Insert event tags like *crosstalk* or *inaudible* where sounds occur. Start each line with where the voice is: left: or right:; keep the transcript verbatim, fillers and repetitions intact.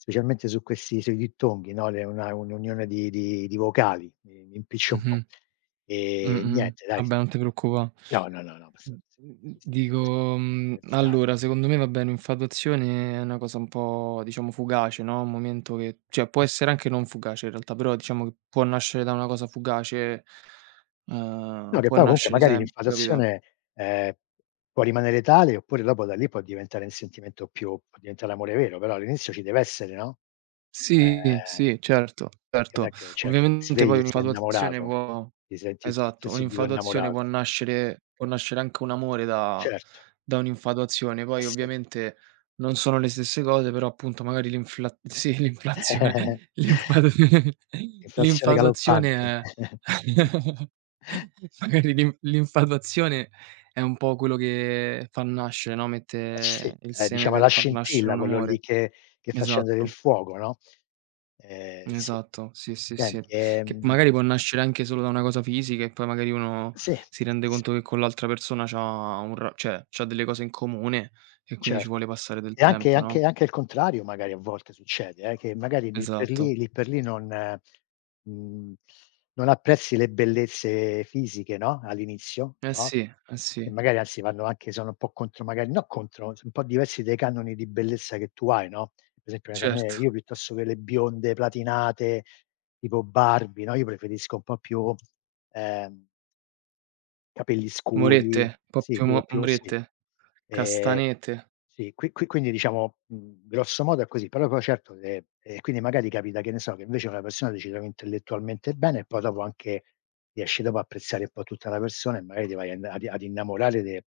left: Specialmente su questi sui dittonghi, no. Le una è un'unione di di di vocali, mi mi impiccio un po'.
right: Mh-mh.
left: E
right: Mh-mh-mh,
left: niente dai. S
right: vabbè non te preoccupa
left: no, no, no, no *unintelligible*
right: Mh mh mh,
left: si dice così.
right: dico,
left: *unintelligible*
right: mhmm,
left: cherzare.
right: allora, secondo me vabbé un'infatuazione è na cosa un po' diciamo fugace, no. Un momento che ceh, può essere anche non fugace in realtà, però diciamo che può nascere da una cosa fugace.
left: No
right: Uhm,
left: che
right: può
left: poi comunque
right: nascere
left: magari
right: sempre, capito.
left: infatazione ehm, può rimanere tale, oppure dopo da lì può diventare n sentimento più può diventare l'amore vero. Però all'inizio ci deve essere, no,
right: Sì,
left: ehm,
right: sì, certo,
left: perché non è
right: certo.
left: che ceh che ti
right: Ovviamente
left: svegli
right: poi
left: e sei
right: un'infatuazione
left: innamorato,
right: può
left: ti senti ti t
right: esatto.
left: subito
right: Un'infatuazione
left: innamorato.
right: può nascere può nascere anche un amore da
left: Certo.
right: da un'infatuazione.
left: Eh
right: Poi
left: sì.
right: ovviamente non sono le stesse cose però appunto, magari l'infla sì l'inflazione,
left: *chuckles*
right: l'infatu
left: Inflazione
right: l'infatuazione
left: galoppante.
right: è *chuckles*
left: *chuckles*
right: magari l'inf l'infatuazione è un po' quello che fa nascere, no,
left: Eh sì,
right: mette il
left: ehm,
right: seme
left: diciamo è la
right: per far nascere
left: scintilla,
right: un
left: quello lì
right: amore.
left: che che fa scendere il
right: Esatto.
left: fuoco, no. Ehm, si.
right: Esatto. Sì, sì, sì,
left: Senti
right: che
left: ehm
right: magari può nascere anche solo da una cosa fisica e poi magari uno
left: Sì,
right: si rende
left: sì.
right: conto che con l'altra persona c'ha un ra ceh, c'ha delle cose in comune e quindi ci
left: Certo.
right: vuole passare del
left: E anche
right: tempo,
left: anche
right: no?
left: anche il contrario magari a volte succede eh, che magari lì per
right: Esatto.
left: lì lì per lì non mhmm, non apprezzi le bellezze fisiche, no, all'inizio,
right: Eh
left: no,
right: sì, eh
left: e
right: sì.
left: magari anzi vanno anche sono un po' contro magari no contro, son un po' diversi dai canoni di bellezza che tu hai, no. Per esempio, che ne so, a me
right: Certo.
left: io piuttosto che le bionde platinate tipo Barbie, no, io preferisco un po' più ehm capelli scuri
right: Morette, po'
left: sì
right: più
left: più
right: mo
left: più sì.
right: morette.
left: Ehm,
right: Castanette.
left: sì. Qui qui quindi diciamo, mhmm, grosso modo è così. Però poi certo, ehm, e quindi magari capita che ne so che invece una persona, ti ci trovi intellettualmente bene e poi dopo anche, riesci dopo apprezzare un po' tutta la persona e magari ti vai ad i ad innamorare de